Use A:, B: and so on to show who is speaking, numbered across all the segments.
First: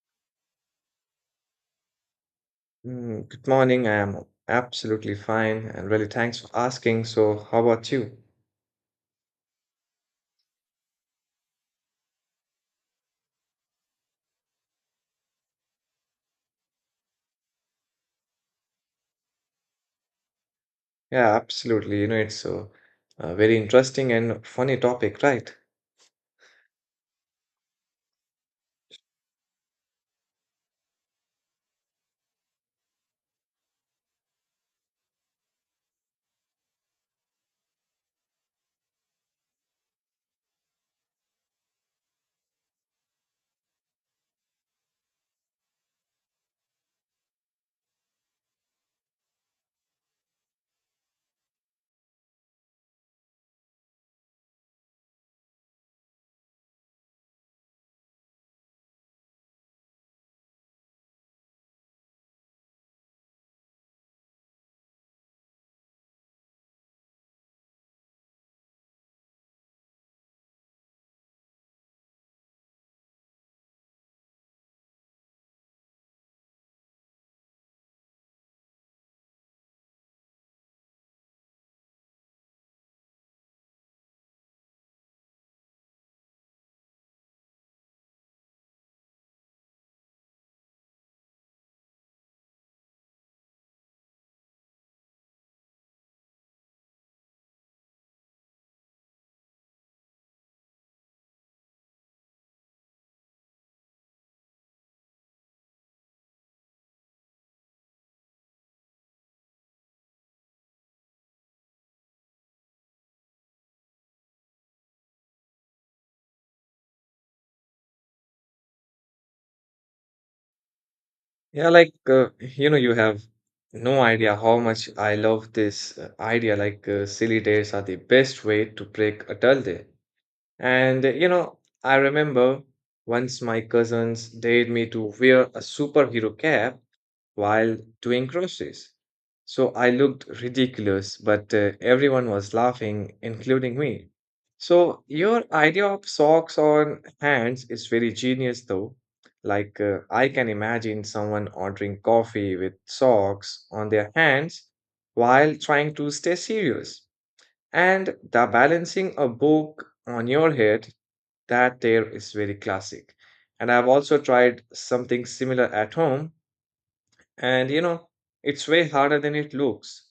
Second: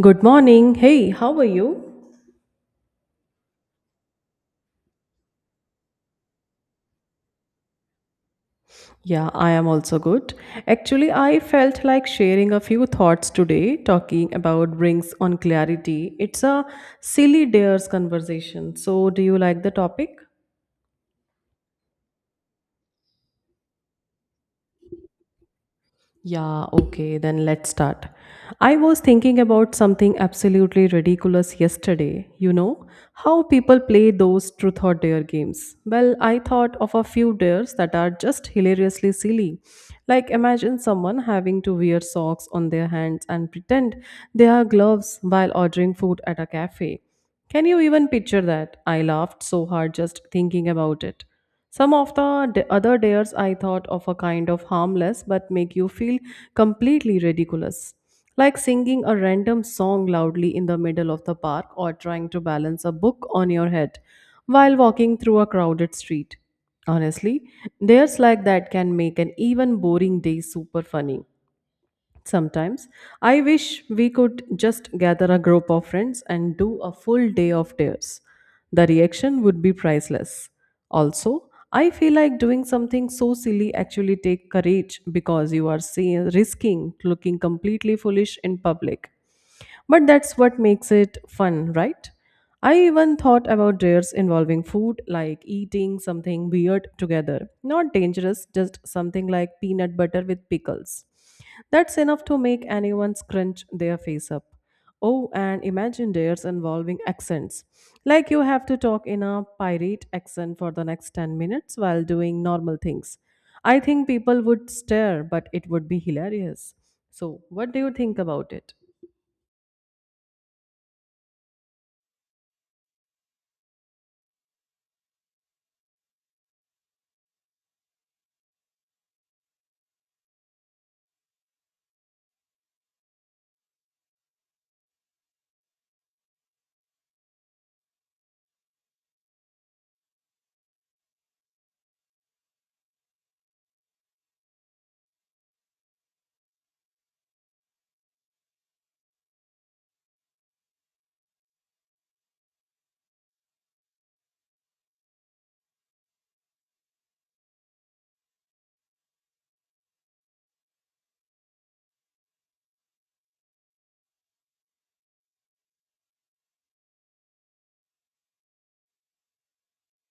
A: Good morning. Hey, how are you?
B: Good morning. I am absolutely fine and really thanks for asking. So, how about you?
A: Yeah, I am also good. Actually, I felt like sharing a few thoughts today, talking about rings on clarity. It's a silly dares conversation. So, do you like the topic?
B: Yeah, absolutely. It's a very interesting and funny topic, right?
A: Yeah, okay, then let's start. I was thinking about something absolutely ridiculous yesterday. You know, how people play those truth or dare games. Well, I thought of a few dares that are just hilariously silly. Like, imagine someone having to wear socks on their hands and pretend they are gloves while ordering food at a cafe. Can you even picture that? I laughed so hard just thinking about it. Some of the other dares I thought of a kind of harmless but make you feel completely ridiculous. Like singing a random song loudly in the middle of the park or trying to balance a book on your head while walking through a crowded street. Honestly, dares like that can make an even boring day super funny. Sometimes I wish we could just gather a group of friends and do a full day of tears. The reaction would be priceless. Also, I feel like doing something so silly actually take courage because you are risking looking completely foolish in public. But that's what makes it fun, right? I even thought about dares involving food, like eating something weird together. Not dangerous, just something like peanut butter with pickles. That's enough to make anyone scrunch their face up. Oh, and imagine dares involving accents. Like you have to talk in a pirate accent for the next 10 minutes while doing normal things. I think people would stare, but it would be hilarious. So, what do you think about it?
B: Yeah, you have no idea how much I love this idea. Silly days are the best way to break a dull day. And uh, you know, I remember once my cousins dared me to wear a superhero cap while doing groceries, so I looked ridiculous, but everyone was laughing, including me. So your idea of socks on hands is very genius, though. I can imagine someone ordering coffee with socks on their hands while trying to stay serious. And the balancing a book on your head, that there is very classic. And I've also tried something similar at home, and it's way harder than it looks.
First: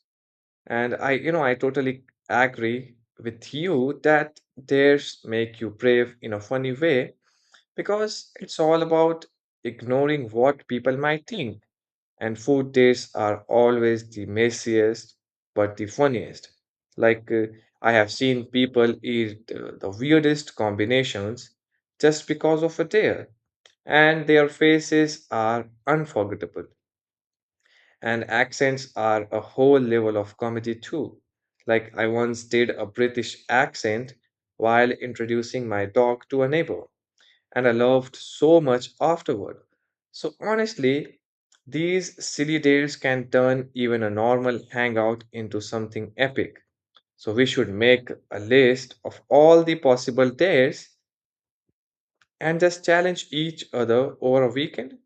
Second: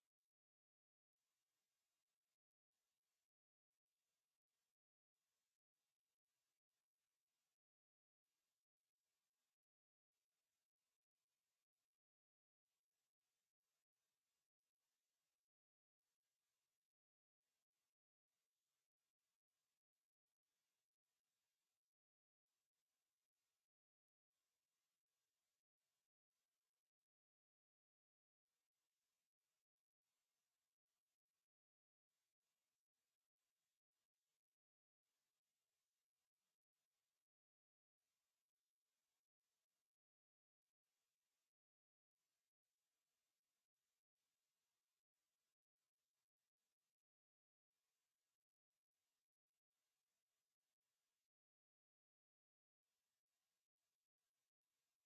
B: And I totally agree with you that theirs make you brave in a funny way because it's all about ignoring what people might think, and food tastes are always the messiest but the funniest. Like, uh, I have seen people eat the weirdest combinations just because of a tale, and their faces are unforgettable, and accents are a whole level of comedy too. Like, I once did a British accent while introducing my dog to a neighbor and I loved so much afterward. So honestly, these silly dates can turn even a normal hangout into something epic. So we should make a list of all the possible dates and just challenge each other over a weekend.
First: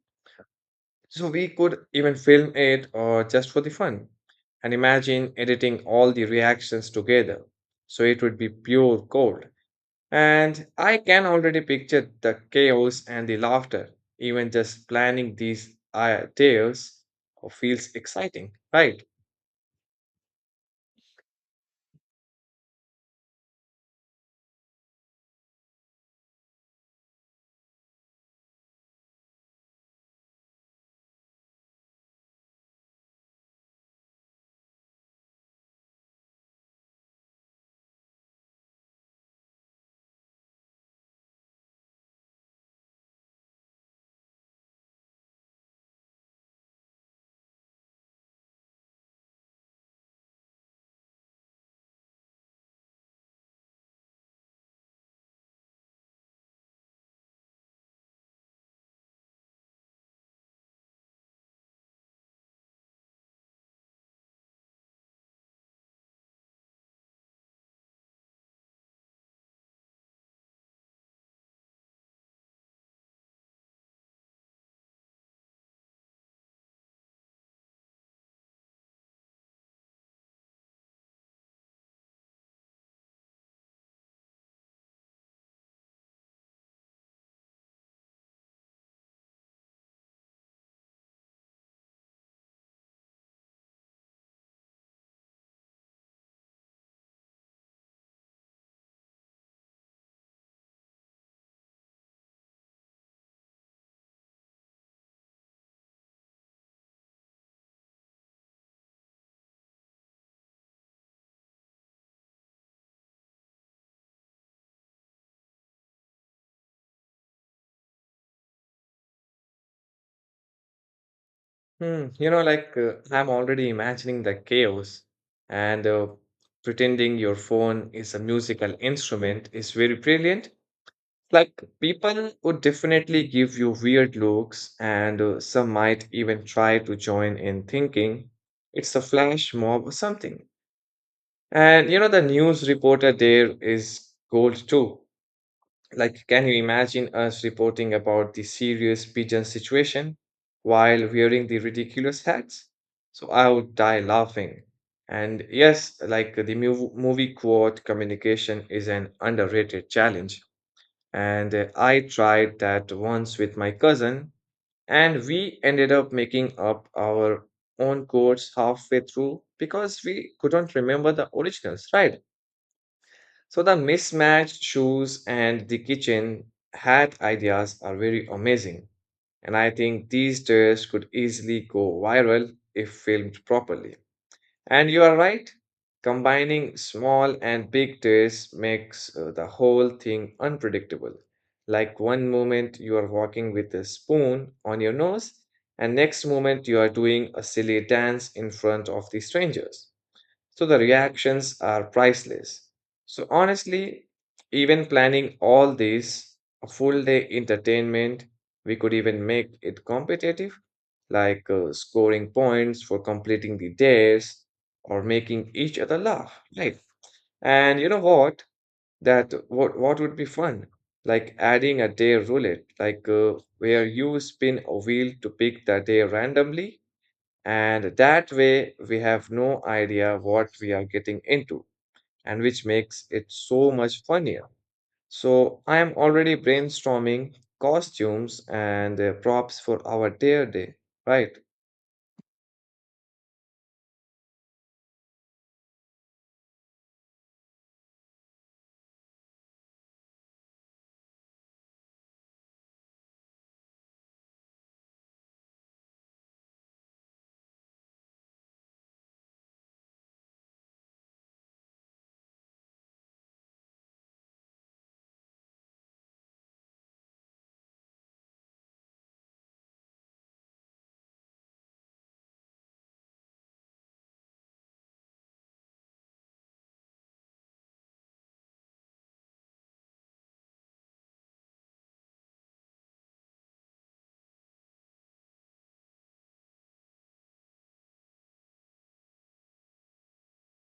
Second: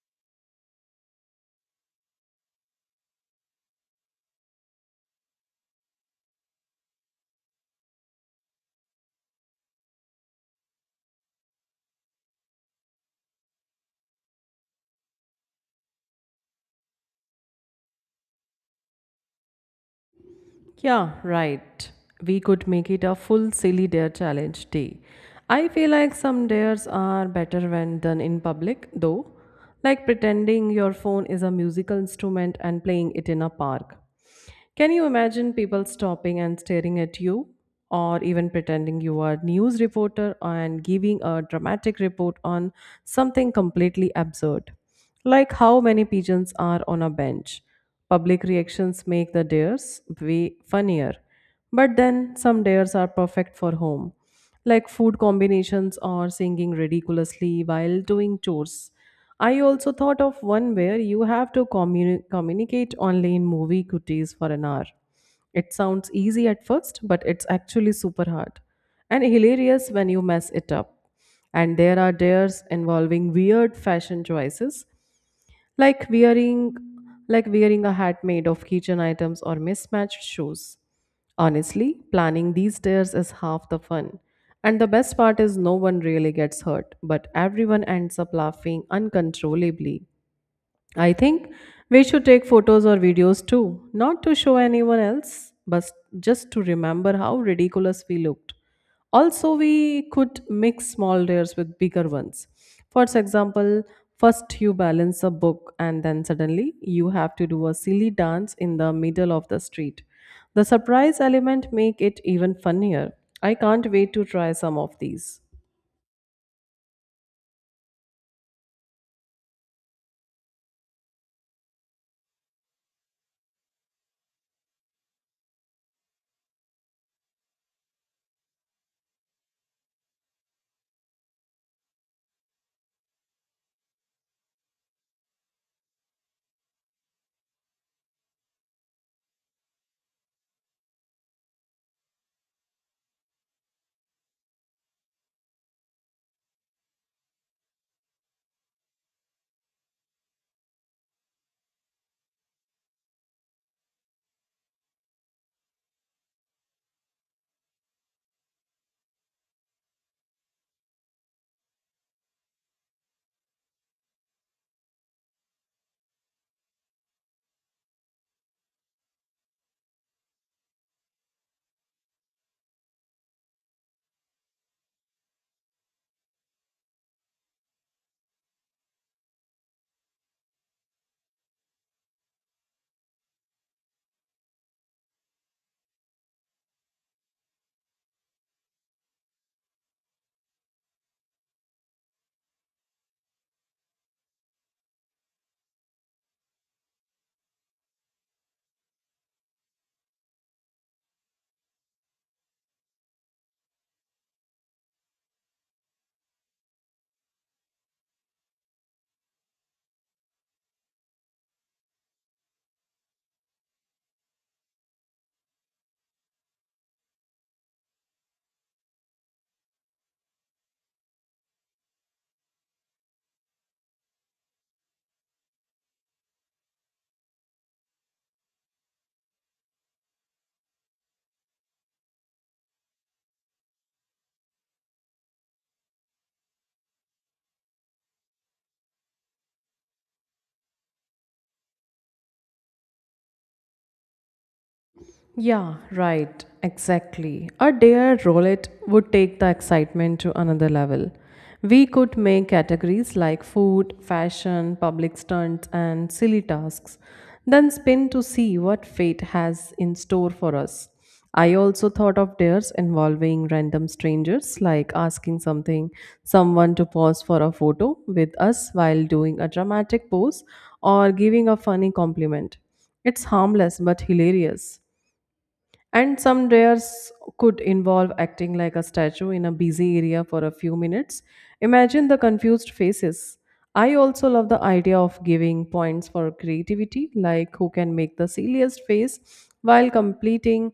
B: So we could even film it or just for the fun. And imagine editing all the reactions together. So it would be pure gold. And I can already picture the chaos and the laughter. Even just planning these tales feels exciting, right?
A: Yeah, right. We could make it a full silly dare challenge day. I feel like some dares are better when done in public, though, like pretending your phone is a musical instrument and playing it in a park. Can you imagine people stopping and staring at you, or even pretending you are a news reporter and giving a dramatic report on something completely absurd? Like how many pigeons are on a bench. Public reactions make the dares way funnier. But then some dares are perfect for home, like food combinations or singing ridiculously while doing chores. I also thought of one where you have to communicate only in movie cuties for an hour. It sounds easy at first, but it's actually super hard and hilarious when you mess it up. And there are dares involving weird fashion choices like wearing like wearing a hat made of kitchen items or mismatched shoes. Honestly, planning these days is half the fun. And the best part is no one really gets hurt, but everyone ends up laughing uncontrollably. I think we should take photos or videos too, not to show anyone else, but just to remember how ridiculous we looked. Also, we could mix small dares with bigger ones. For example, first you balance a book, and then suddenly you have to do a silly dance in the middle of the street. The surprise element make it even funnier. I can't wait to try some of these.
B: Hmm. I'm already imagining the chaos, and pretending your phone is a musical instrument is very brilliant. Like, people would definitely give you weird looks, and some might even try to join in thinking it's a flash mob or something. And you know, the news reporter there is gold too. Like, can you imagine us reporting about the serious pigeon situation while wearing the ridiculous hats? So I would die laughing. And yes, like the movie quote communication is an underrated challenge. And I tried that once with my cousin, and we ended up making up our own quotes halfway through because we couldn't remember the originals, right? So the mismatched shoes and the kitchen hat ideas are very amazing. And I think these tests could easily go viral if filmed properly. And you are right, combining small and big tests makes the whole thing unpredictable. Like one moment you are walking with a spoon on your nose, and next moment you are doing a silly dance in front of the strangers. So the reactions are priceless. So honestly, even planning all this, a full day entertainment, we could even make it competitive, like scoring points for completing the days or making each other laugh, right? And you know what? That what would be fun? Like adding a day roulette, like where you spin a wheel to pick the day randomly, and that way, we have no idea what we are getting into, and which makes it so much funnier. So, I am already brainstorming costumes and props for our dare day, right?
A: Yeah, right, exactly. A dare roll it would take the excitement to another level. We could make categories like food, fashion, public stunts, and silly tasks, then spin to see what fate has in store for us. I also thought of dares involving random strangers, like someone to pause for a photo with us while doing a dramatic pose or giving a funny compliment. It's harmless but hilarious. And some dares could involve acting like a statue in a busy area for a few minutes. Imagine the confused faces. I also love the idea of giving points for creativity, like who can make the silliest face while completing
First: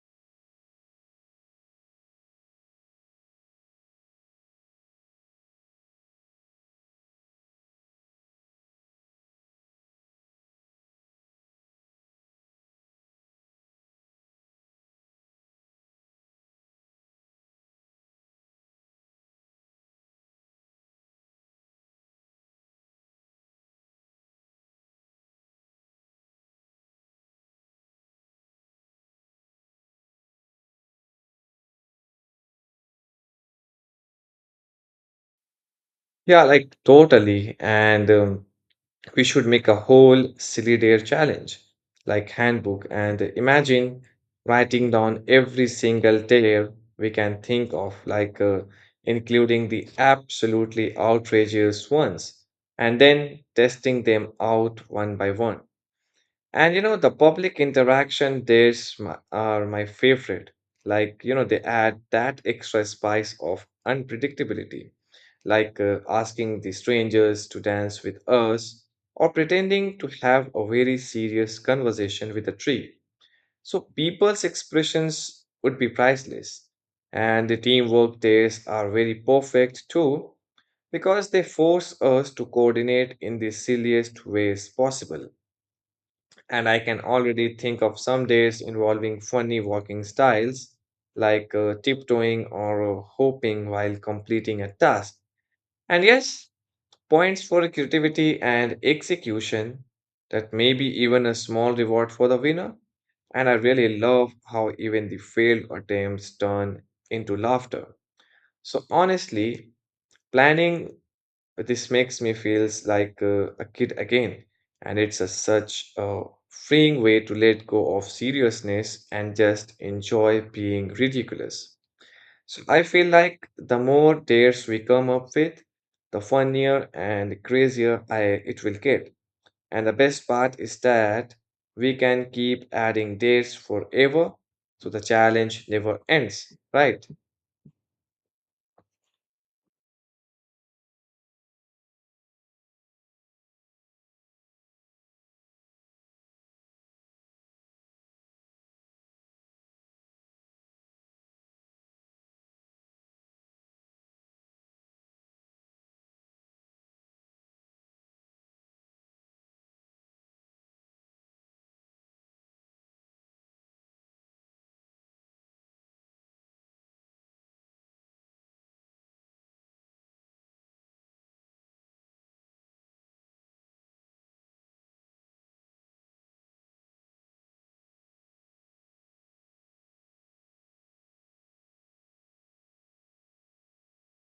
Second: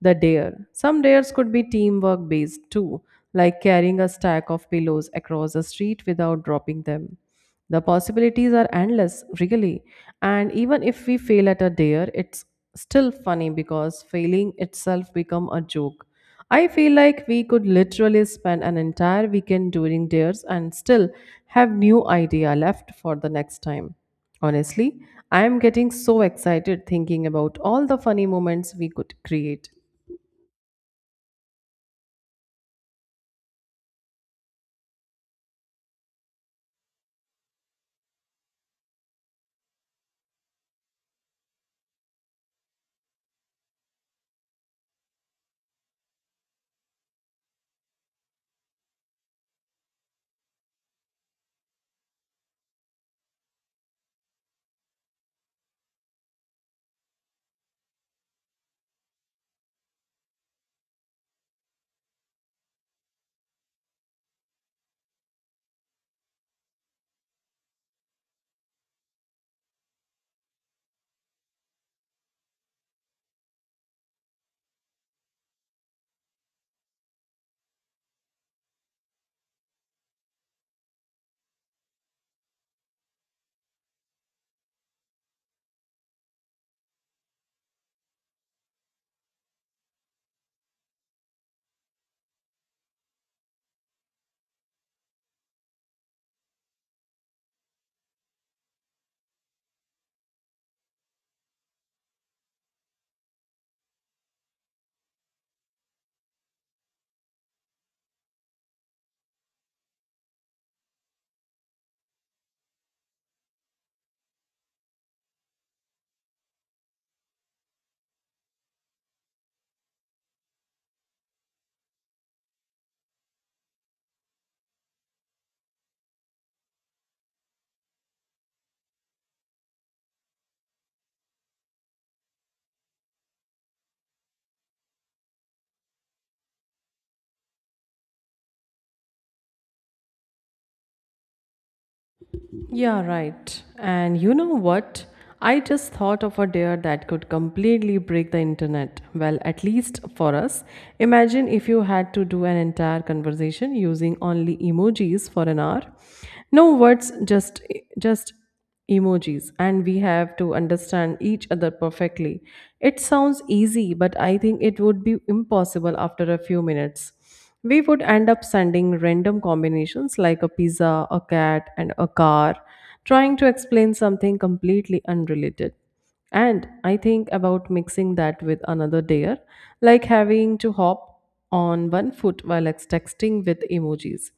A: the dare. Some dares could be teamwork based too, like carrying a stack of pillows across the street without dropping them. The possibilities are endless, really. And even if we fail at a dare, it's still funny because failing itself become a joke. I feel like we could literally spend an entire weekend doing dares and still have new idea left for the next time. Honestly, I am getting so excited thinking about all the funny moments we could create.
B: Yeah, like totally. And We should make a whole silly dare challenge, like handbook, and imagine writing down every single dare we can think of, including the absolutely outrageous ones, and then testing them out one by one. And you know, the public interaction dares are my favorite. Like, you know, they add that extra spice of unpredictability, asking the strangers to dance with us or pretending to have a very serious conversation with a tree. So, people's expressions would be priceless. And the teamwork days are very perfect too because they force us to coordinate in the silliest ways possible. And I can already think of some days involving funny walking styles like tiptoeing or hopping while completing a task. And yes, points for creativity and execution, that may be even a small reward for the winner. And I really love how even the failed attempts turn into laughter. So honestly, planning this makes me feels like a kid again, and it's a such a freeing way to let go of seriousness and just enjoy being ridiculous. So I feel like the more dates we come up with, the funnier and crazier it will get. And the best part is that we can keep adding dates forever, so the challenge never ends, right?
A: Yeah, right. And you know what? I just thought of a dare that could completely break the internet. Well, at least for us. Imagine if you had to do an entire conversation using only emojis for an hour. No words, just emojis and we have to understand each other perfectly. It sounds easy, but I think it would be impossible after a few minutes. We would end up sending random combinations like a pizza, a cat, and a car, trying to explain something completely unrelated. And I think about mixing that with another dare, like having to hop on 1 foot while texting with emojis.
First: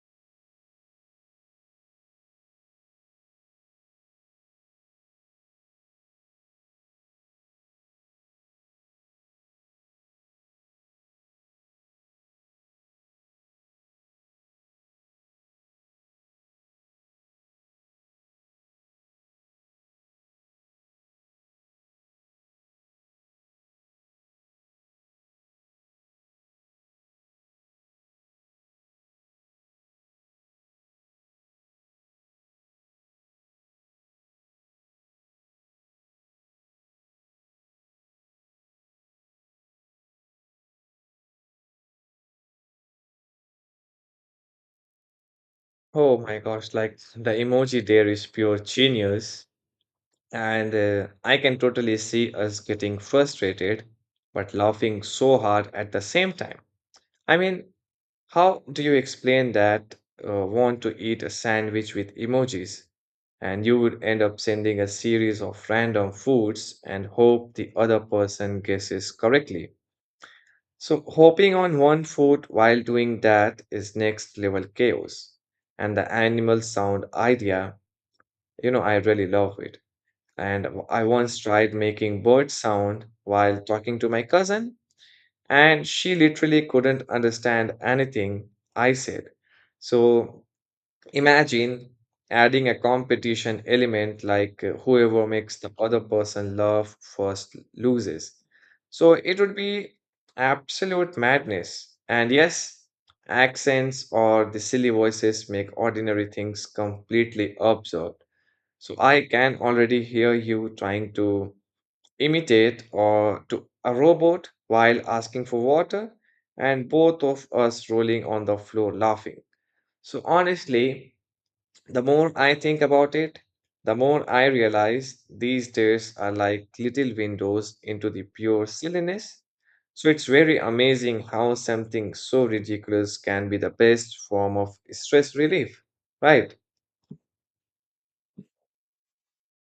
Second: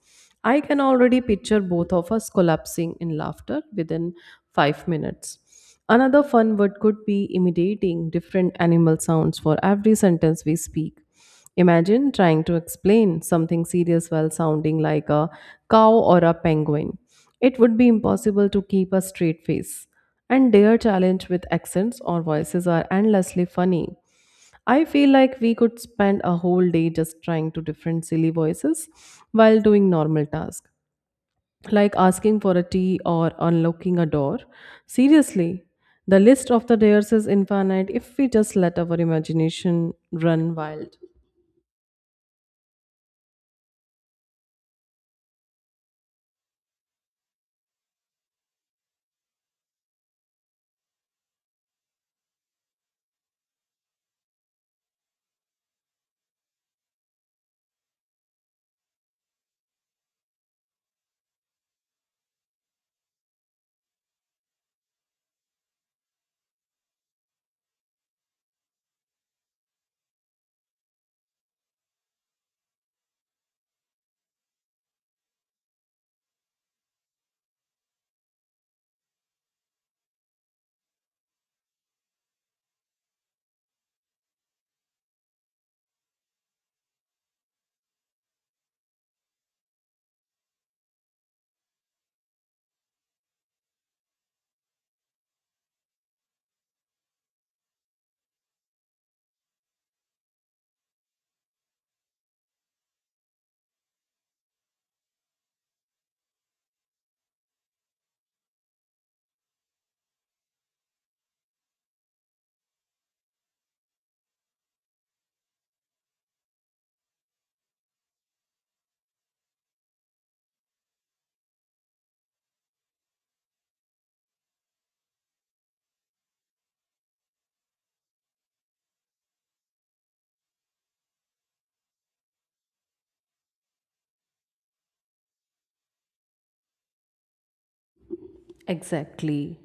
A: I can already picture both of us collapsing in laughter within 5 minutes. Another fun word could be imitating different animal sounds for every sentence we speak. Imagine trying to explain something serious while sounding like a cow or a penguin. It would be impossible to keep a straight face. And their challenge with accents or voices are endlessly funny. I feel like we could spend a whole day just trying to different silly voices while doing normal tasks, like asking for a tea or unlocking a door. Seriously, the list of the dares is infinite if we just let our imagination run wild.
B: Oh my gosh, like the emoji dare is pure genius. And I can totally see us getting frustrated, but laughing so hard at the same time. I mean, how do you explain that want to eat a sandwich with emojis? And you would end up sending a series of random foods and hope the other person guesses correctly. So, hopping on one food while doing that is next level chaos. And the animal sound idea, you know, I really love it. And I once tried making bird sound while talking to my cousin, and she literally couldn't understand anything I said. So imagine adding a competition element like whoever makes the other person laugh first loses. So it would be absolute madness. And yes, accents or the silly voices make ordinary things completely absurd. So I can already hear you trying to imitate or to a robot while asking for water and both of us rolling on the floor laughing. So honestly, the more I think about it, the more I realize these days are like little windows into the pure silliness. So it's very amazing how something so ridiculous can be the best form of stress relief, right?
A: Exactly.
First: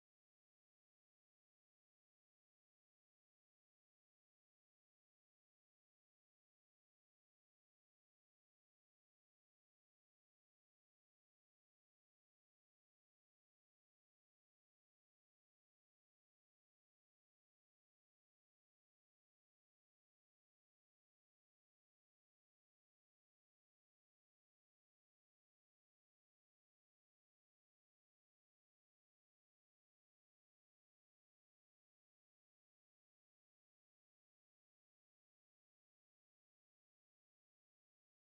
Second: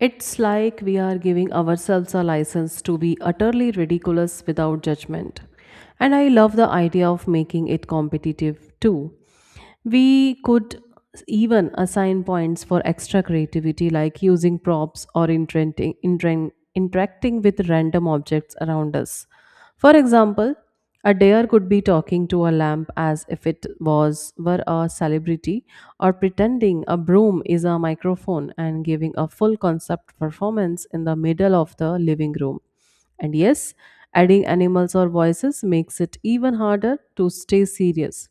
A: It's like we are giving ourselves a license to be utterly ridiculous without judgment. And I love the idea of making it competitive too. We could even assign points for extra creativity, like using props or interacting with random objects around us. For example, a deer could be talking to a lamp as if it was were a celebrity, or pretending a broom is a microphone and giving a full concept performance in the middle of the living room. And yes, adding animals or voices makes it even harder to stay serious.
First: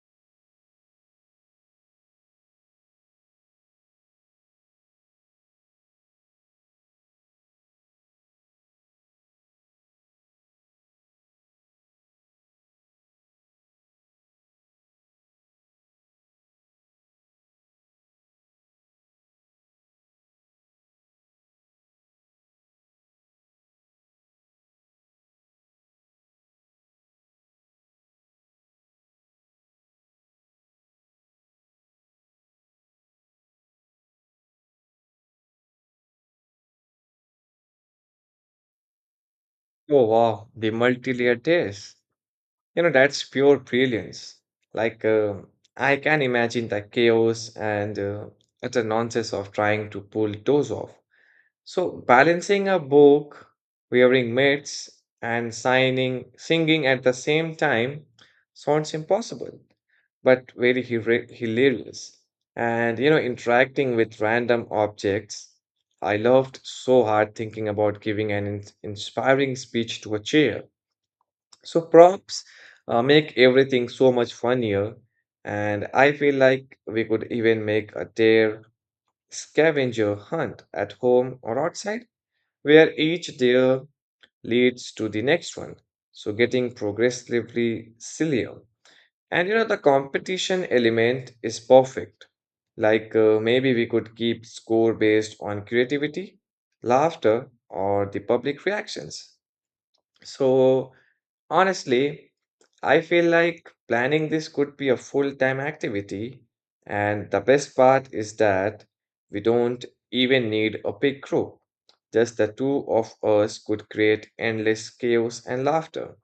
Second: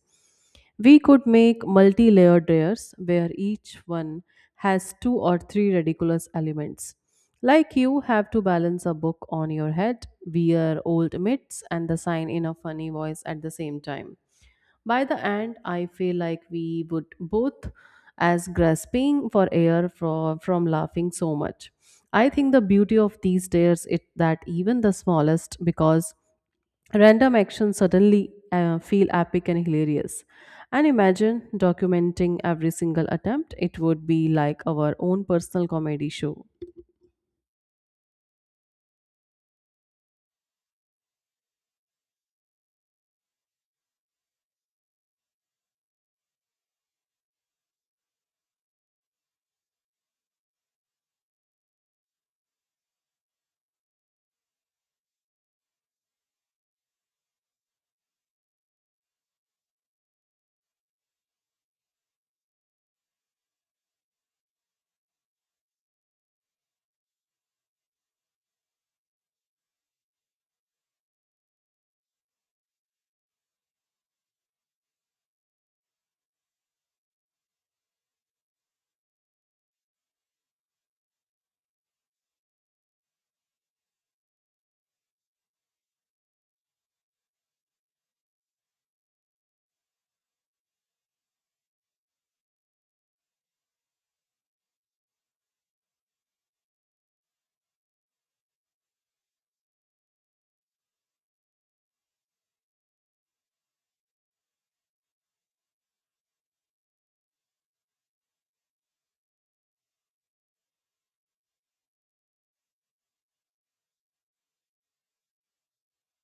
A: We could make multi layered layers where each one has two or three ridiculous elements. Like you have to balance a book on your head, wear old mitts, and the sign in a funny voice at the same time. By the end, I feel like we would both as grasping for air from laughing so much. I think the beauty of these layers is that even the smallest, because random actions suddenly feel epic and hilarious. And imagine documenting every single attempt. It would be like our own personal comedy show.
B: Oh wow, the multi-layered days, you know, that's pure brilliance. Like, uh, I can imagine the chaos and utter nonsense of trying to pull those off. So, balancing a book, wearing mitts, and singing at the same time sounds impossible, but very hilarious. And, you know, interacting with random objects. I loved so hard thinking about giving an inspiring speech to a chair. So props make everything so much funnier, and I feel like we could even make a dare scavenger hunt at home or outside, where each dare leads to the next one. So getting progressively sillier. And you know, the competition element is perfect. Like maybe we could keep score based on creativity, laughter, or the public reactions. So honestly, I feel like planning this could be a full-time activity, and the best part is that we don't even need a big group. Just the two of us could create endless chaos and laughter.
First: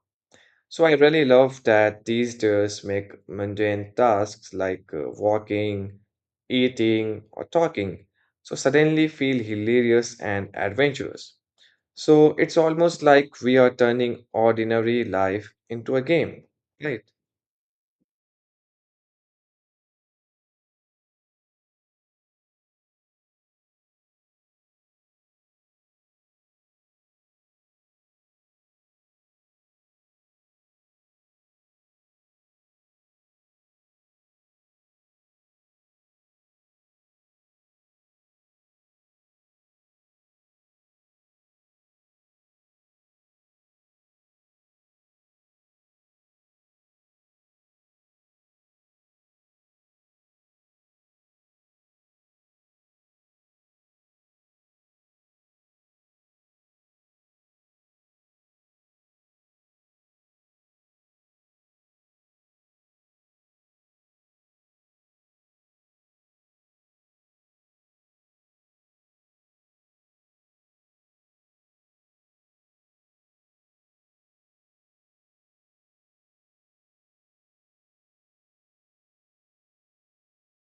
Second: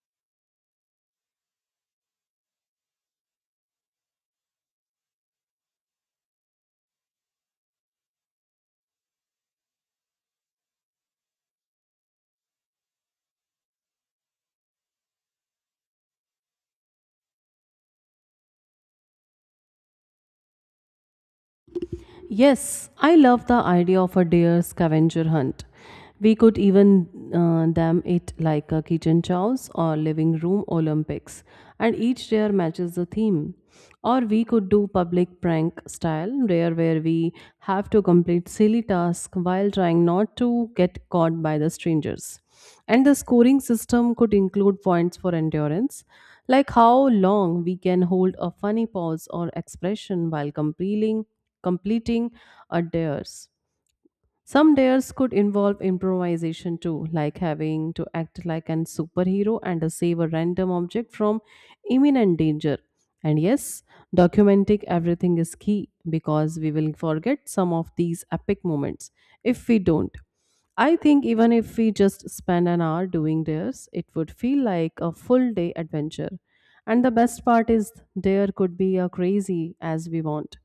B: So I really love that these days make mundane tasks like walking, eating, or talking so suddenly feel hilarious and adventurous. So it's almost like we are turning ordinary life into a game, right?
A: Yes, I love the idea of a deer scavenger hunt. We could even dam it like a kitchen chows or living room Olympics, and each deer matches the theme. Or we could do public prank style deer where we have to complete silly tasks while trying not to get caught by the strangers. And the scoring system could include points for endurance, like how long we can hold a funny pause or expression while completing a dares. Some dares could involve improvisation too, like having to act like an superhero and to save a random object from imminent danger. And yes, documenting everything is key because we will forget some of these epic moments if we don't. I think even if we just spend an hour doing dares, it would feel like a full day adventure. And the best part is, there could be a crazy as we want.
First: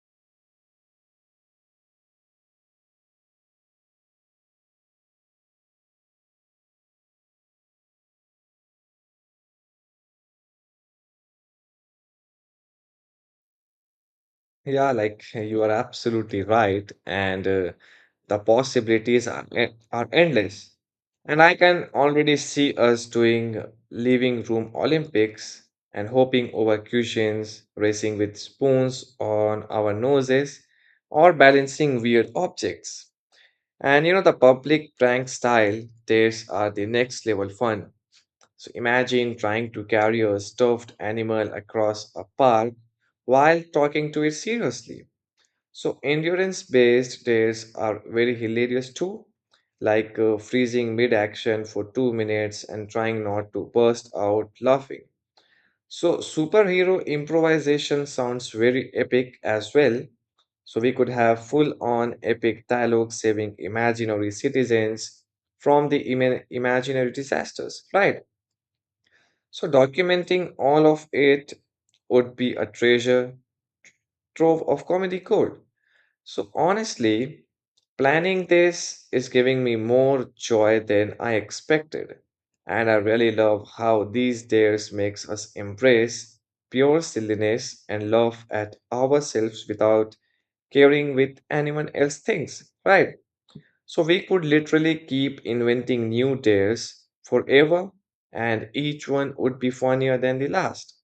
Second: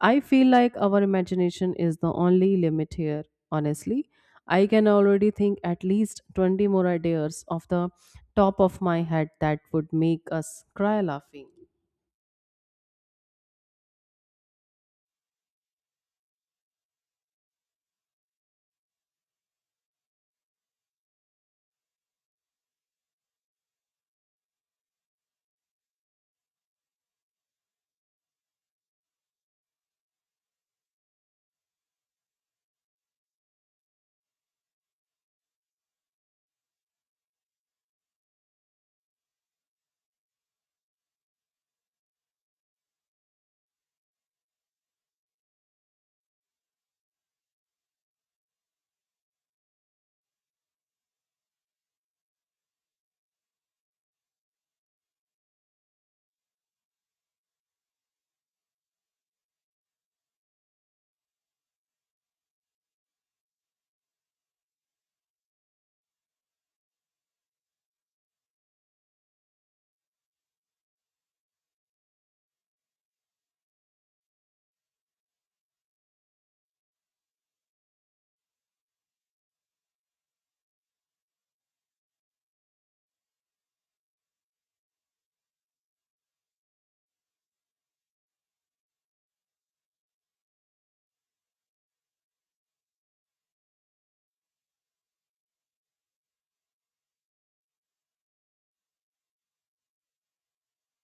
A: I feel like our imagination is the only limit here, honestly. I can already think at least 20 more ideas off the top of my head that would make us cry laughing.
B: Yeah, you are absolutely right. And the possibilities are endless. And I can already see us doing living room Olympics and hopping over cushions, racing with spoons on our noses, or balancing weird objects. And you know, the public prank style days are the next level fun. So imagine trying to carry a stuffed animal across a park while talking to it seriously. So endurance based days are very hilarious too, like freezing mid action for 2 minutes and trying not to burst out laughing. So superhero improvisation sounds very epic as well. So we could have full on epic dialogue saving imaginary citizens from the imaginary disasters, right? So, documenting all of it would be a treasure trove of comedy gold. So, honestly, planning this is giving me more joy than I expected. And I really love how these days makes us embrace pure silliness and laugh at ourselves without caring with anyone else thinks, right? So we could literally keep inventing new dares forever and each one would be funnier than the last.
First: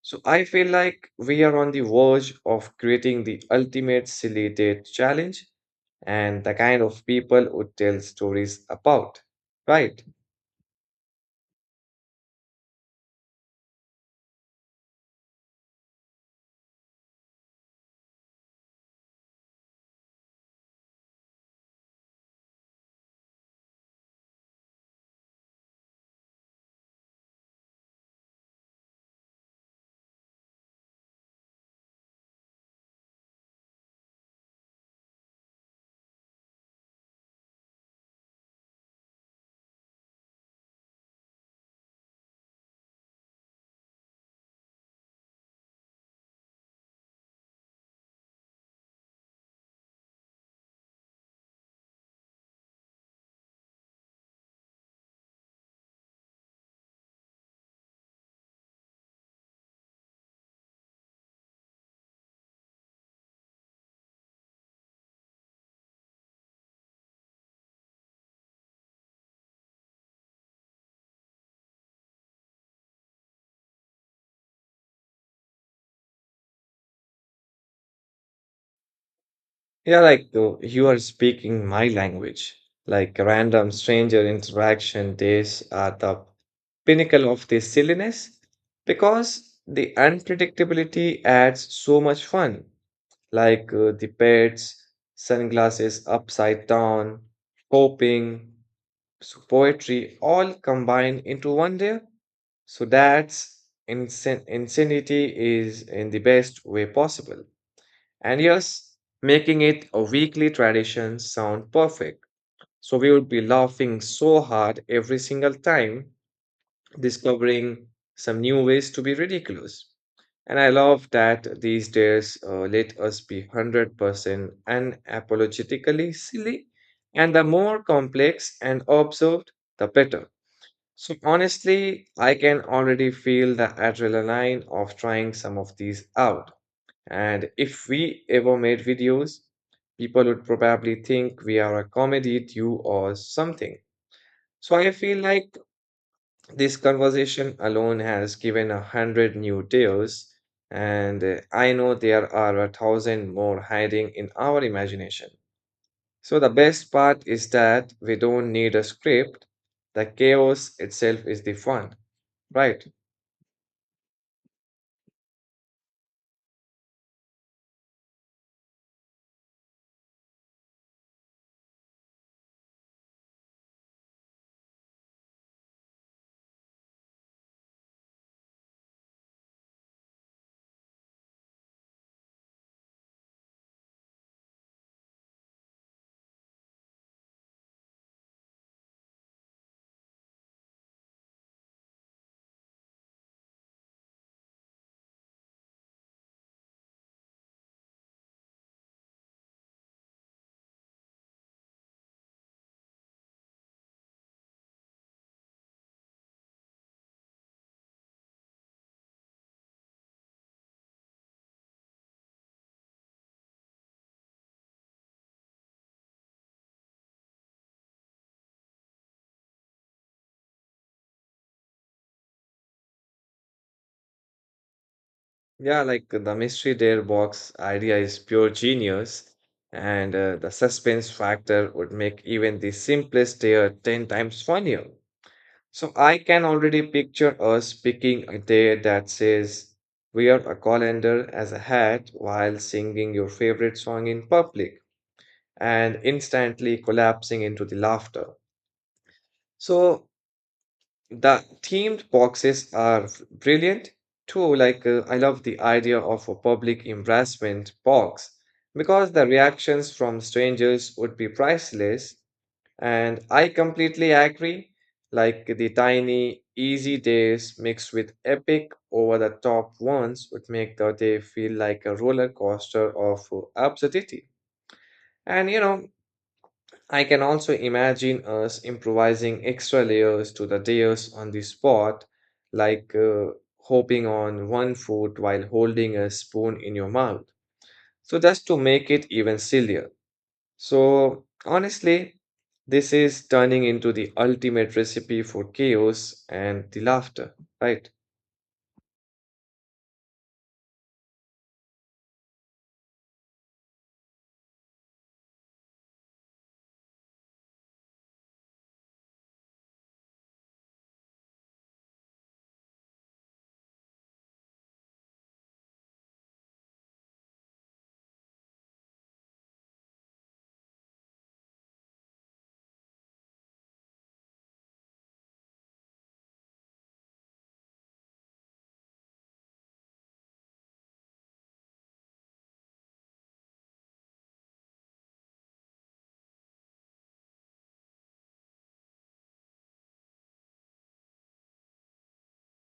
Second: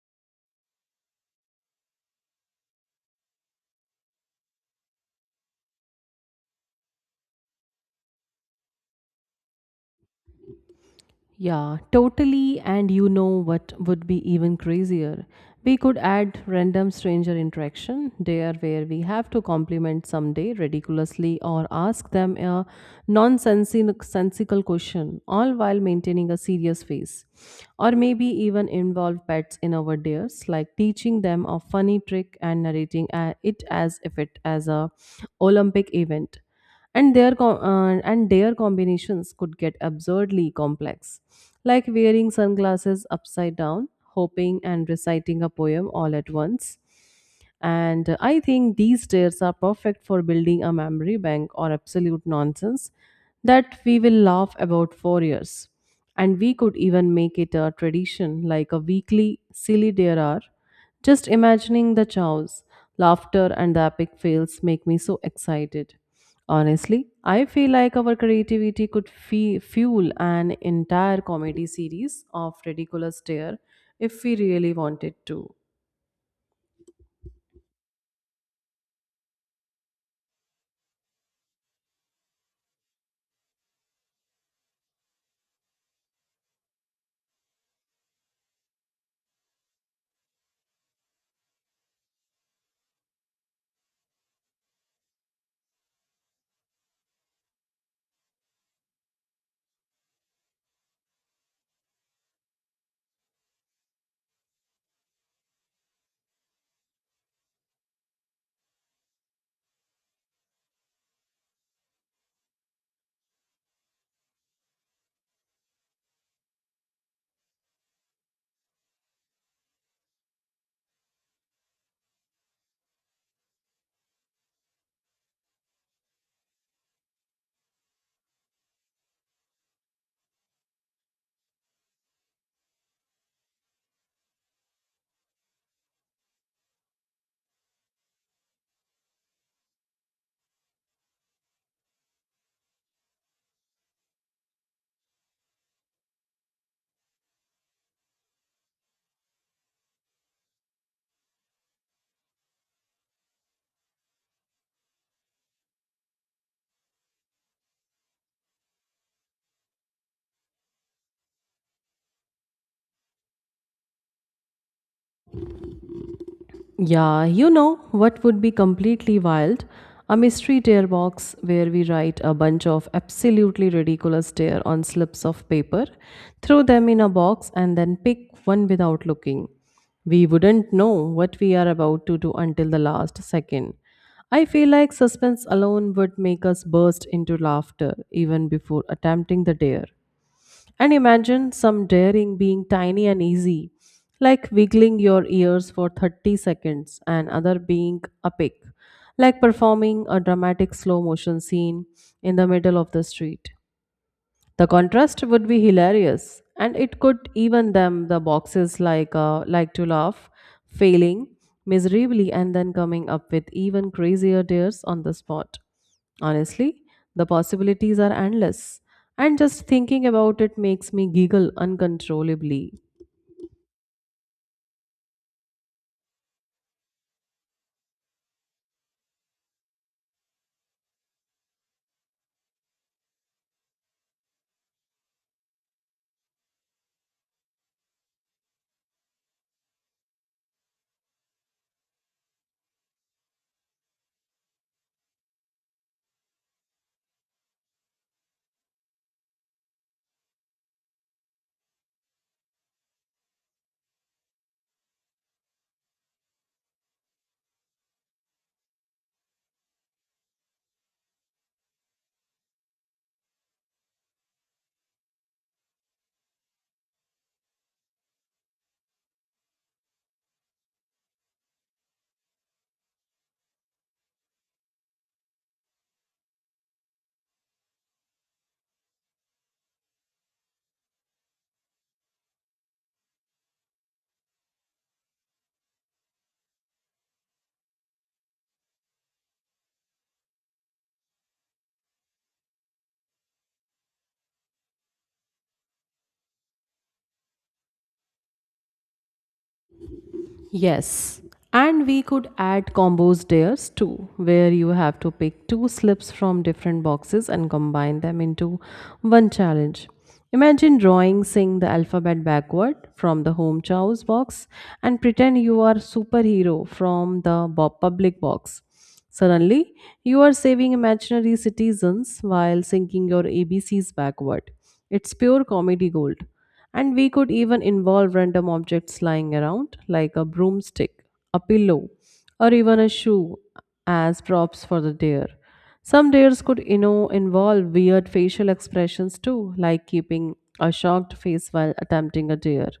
B: So I feel like we are on the verge of creating the ultimate silly date challenge and the kind of people who tell stories about. Right?
A: Yeah, totally. And you know what would be even crazier? We could add random stranger interaction there where we have to compliment someday ridiculously or ask them a nonsensical question, all while maintaining a serious face. Or maybe even involve pets in our dares, like teaching them a funny trick and narrating it as if it as a Olympic event and their and their combinations could get absurdly complex like wearing sunglasses upside down hoping and reciting a poem all at once and I think these stairs are perfect for building a memory bank or absolute nonsense that we will laugh about for years. And we could even make it a tradition like a weekly silly dare hour. Just imagining the chows, laughter, and the epic fails make me so excited. Honestly, I feel like our creativity could fuel an entire comedy series of ridiculous dare if we really wanted to.
B: Yeah, you are speaking my language. Like random stranger interaction days are the pinnacle of this silliness because the unpredictability adds so much fun. Like the pets, sunglasses upside down, hoping. So poetry all combine into one there. So that's insanity is in the best way possible. And yes, making it a weekly tradition sound perfect. So we would be laughing so hard every single time, discovering some new ways to be ridiculous. And I love that these days let us be 100% unapologetically silly, and the more complex and observed, the better. So honestly, I can already feel the adrenaline of trying some of these out. And if we ever made videos, people would probably think we are a comedy duo or something. So I feel like this conversation alone has given a hundred new tales, and I know there are a thousand more hiding in our imagination. So the best part is that we don't need a script. The chaos itself is the fun, right?
A: Yeah, you know what would be completely wild? A mystery tear box where we write a bunch of absolutely ridiculous tear on slips of paper, throw them in a box, and then pick one without looking. We wouldn't know what we are about to do until the last second. I feel like suspense alone would make us burst into laughter even before attempting the dare. And imagine some daring being tiny and easy, like wiggling your ears for 30 seconds, and other being epic, like performing a dramatic slow motion scene in the middle of the street. The contrast would be hilarious, and it could even them the boxes like to laugh, failing miserably, and then coming up with even crazier dares on the spot. Honestly, the possibilities are endless, and just thinking about it makes me giggle uncontrollably.
B: Yeah, like the mystery dare box idea is pure genius, and the suspense factor would make even the simplest dare 10 times funnier. So I can already picture us picking a dare that says, "Wear a colander as a hat while singing your favorite song in public," and instantly collapsing into the laughter. So the themed boxes are brilliant too. Like I love the idea of a public embarrassment box because the reactions from strangers would be priceless. And I completely agree. Like the tiny, easy days mixed with epic, over the top ones would make the day feel like a roller coaster of absurdity. And you know, I can also imagine us improvising extra layers to the layers on the spot, like hopping on one foot while holding a spoon in your mouth. So, just to make it even sillier. So, honestly, this is turning into the ultimate recipe for chaos and the laughter, right?
A: Yes, and we could add combos dares too, where you have to pick two slips from different boxes and combine them into one challenge. Imagine drawing, sing the alphabet backward from the home chow's box and pretend you are superhero from the public box. Suddenly, you are saving imaginary citizens while sinking your ABCs backward. It's pure comedy gold. And we could even involve random objects lying around, like a broomstick, a pillow, or even a shoe, as props for the dare. Some dares could, you know, involve weird facial expressions too, like keeping a shocked face while attempting a dare.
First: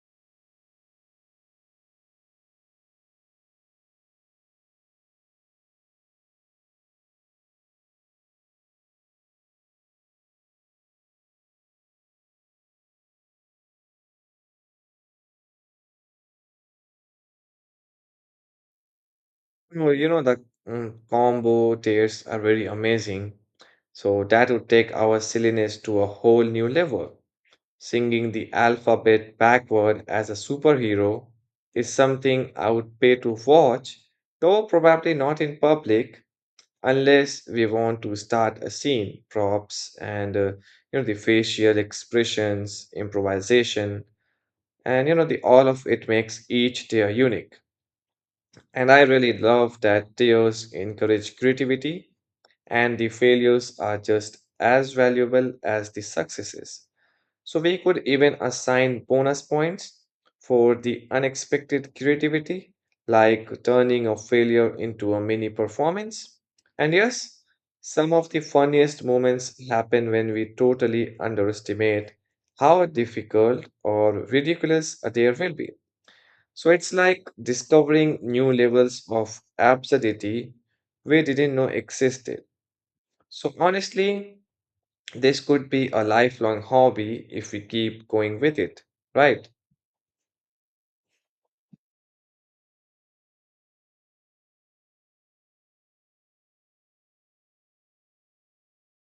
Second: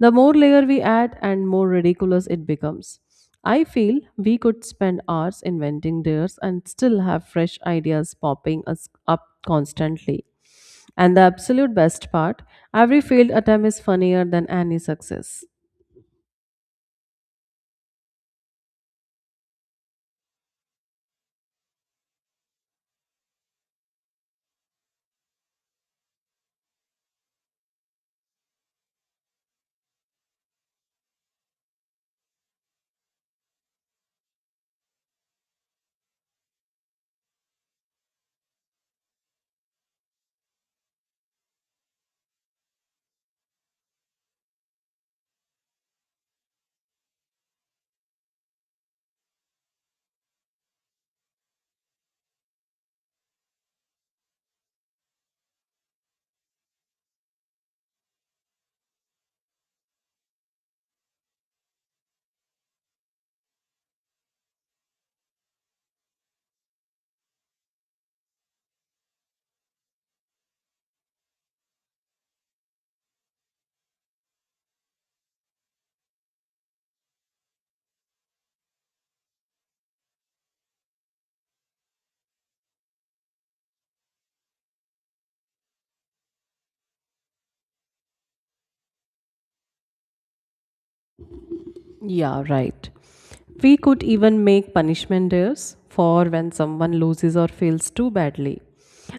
A: The more layer we add and more ridiculous it becomes. I feel we could spend hours inventing dares and still have fresh ideas popping us up constantly. And the absolute best part every failed attempt is funnier than any success.
B: Well, you know, the combo tears are very amazing. So, that would take our silliness to a whole new level. Singing the alphabet backward as a superhero is something I would pay to watch, though probably not in public unless we want to start a scene. Props and you know the facial expressions, improvisation, and you know the all of it makes each tier unique. And I really love that tiers encourage creativity and the failures are just as valuable as the successes. So we could even assign bonus points for the unexpected creativity, like turning a failure into a mini performance. And yes, some of the funniest moments happen when we totally underestimate how difficult or ridiculous there will be. So it's like discovering new levels of absurdity we didn't know existed. So honestly, this could be a lifelong hobby if we keep going with it, right?
A: Yeah, right. We could even make punishment days for when someone loses or fails too badly.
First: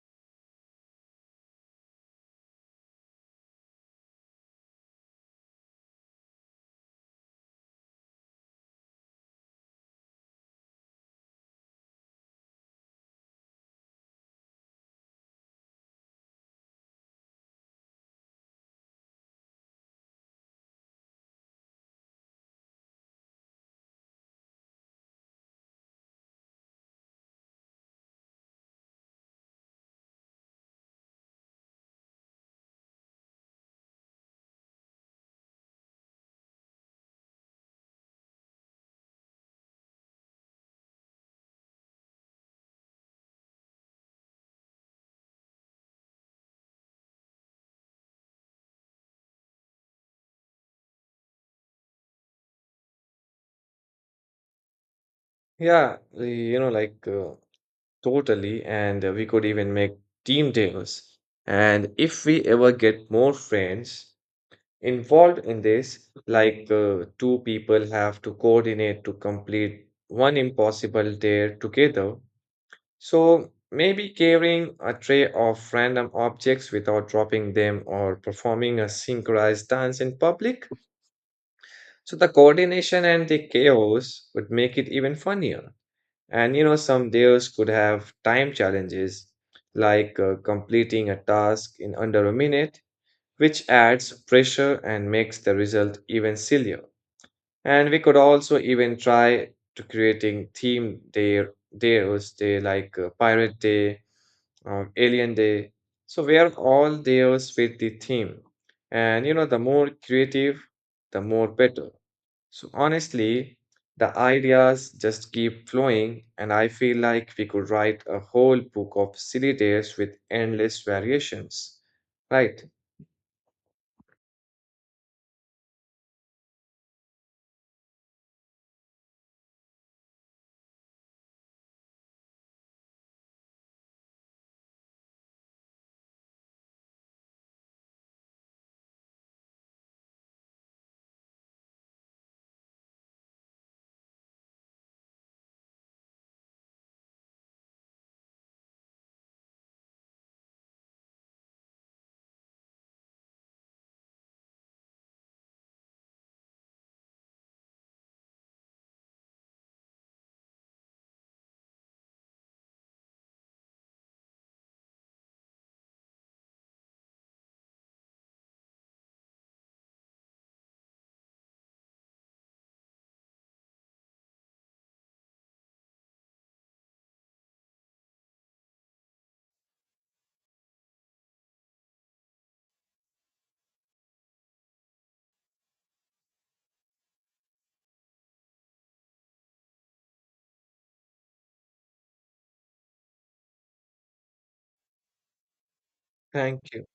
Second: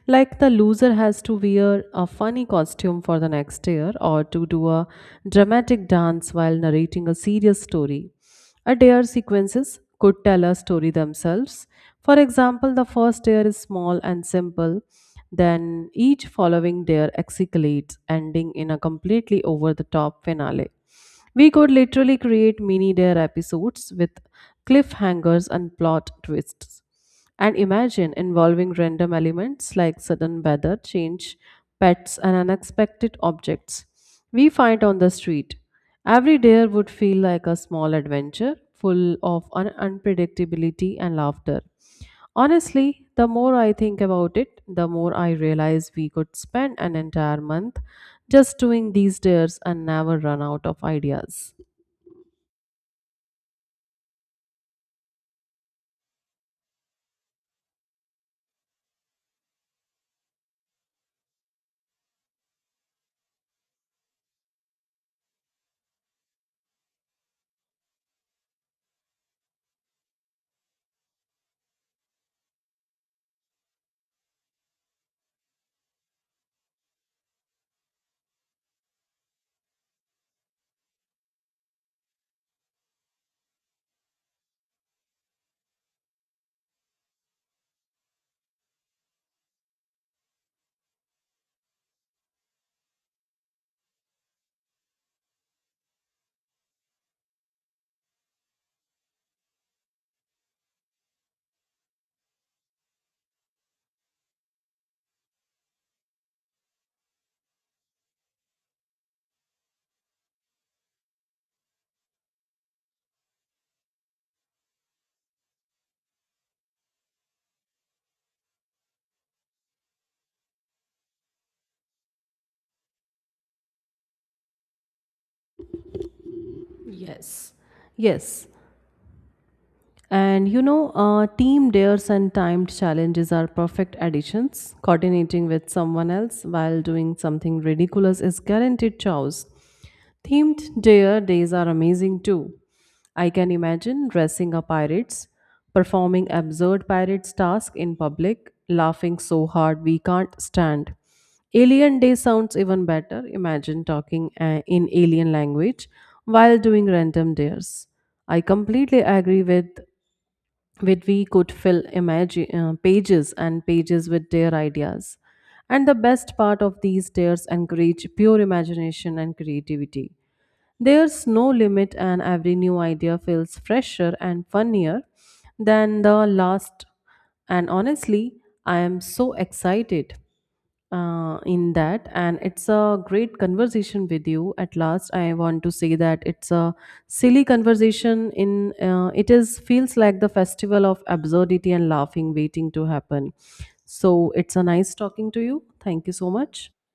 A: Like the loser has to wear a funny costume for the next year or to do a dramatic dance while narrating a serious story. A dare sequences could tell a story themselves. For example, the first dare is small and simple, then each following dare escalates, ending in a completely over the top finale. We could literally create mini dare episodes with cliffhangers and plot twists. And imagine involving random elements like sudden weather change, pets, and unexpected objects we find on the street. Every dare would feel like a small adventure full of unpredictability and laughter. Honestly, the more I think about it, the more I realize we could spend an entire month just doing these dares and never run out of ideas.
B: Yeah, you know, like totally. And we could even make team deals. And if we ever get more friends involved in this, like two people have to coordinate to complete one impossible dare together. So maybe carrying a tray of random objects without dropping them or performing a synchronized dance in public. So the coordination and the chaos would make it even funnier. And you know, some days could have time challenges, like completing a task in under a minute, which adds pressure and makes the result even sillier. And we could also even try to creating day like Pirate Day, Alien Day. So where all days fit the theme. And you know, the more creative, the more better. So honestly, the ideas just keep flowing, and I feel like we could write a whole book of silly days with endless variations. Right.
A: Yes. Yes. And you know, team dares and timed challenges are perfect additions. Coordinating with someone else while doing something ridiculous is guaranteed chaos. Themed dare days are amazing too. I can imagine dressing up pirates, performing absurd pirates' tasks in public, laughing so hard we can't stand. Alien day sounds even better. Imagine talking in alien language while doing random dares. I completely agree with where we could fill pages and pages with their ideas. And the best part of these tears encourage pure imagination and creativity. There's no limit, and every new idea feels fresher and funnier than the last. And honestly, I am so excited in that. And it's a great conversation with you. At last, I want to say that it's a silly conversation. In it is feels like the festival of absurdity and laughing waiting to happen. So it's a nice talking to you. Thank you so
B: Thank
A: much.
B: you.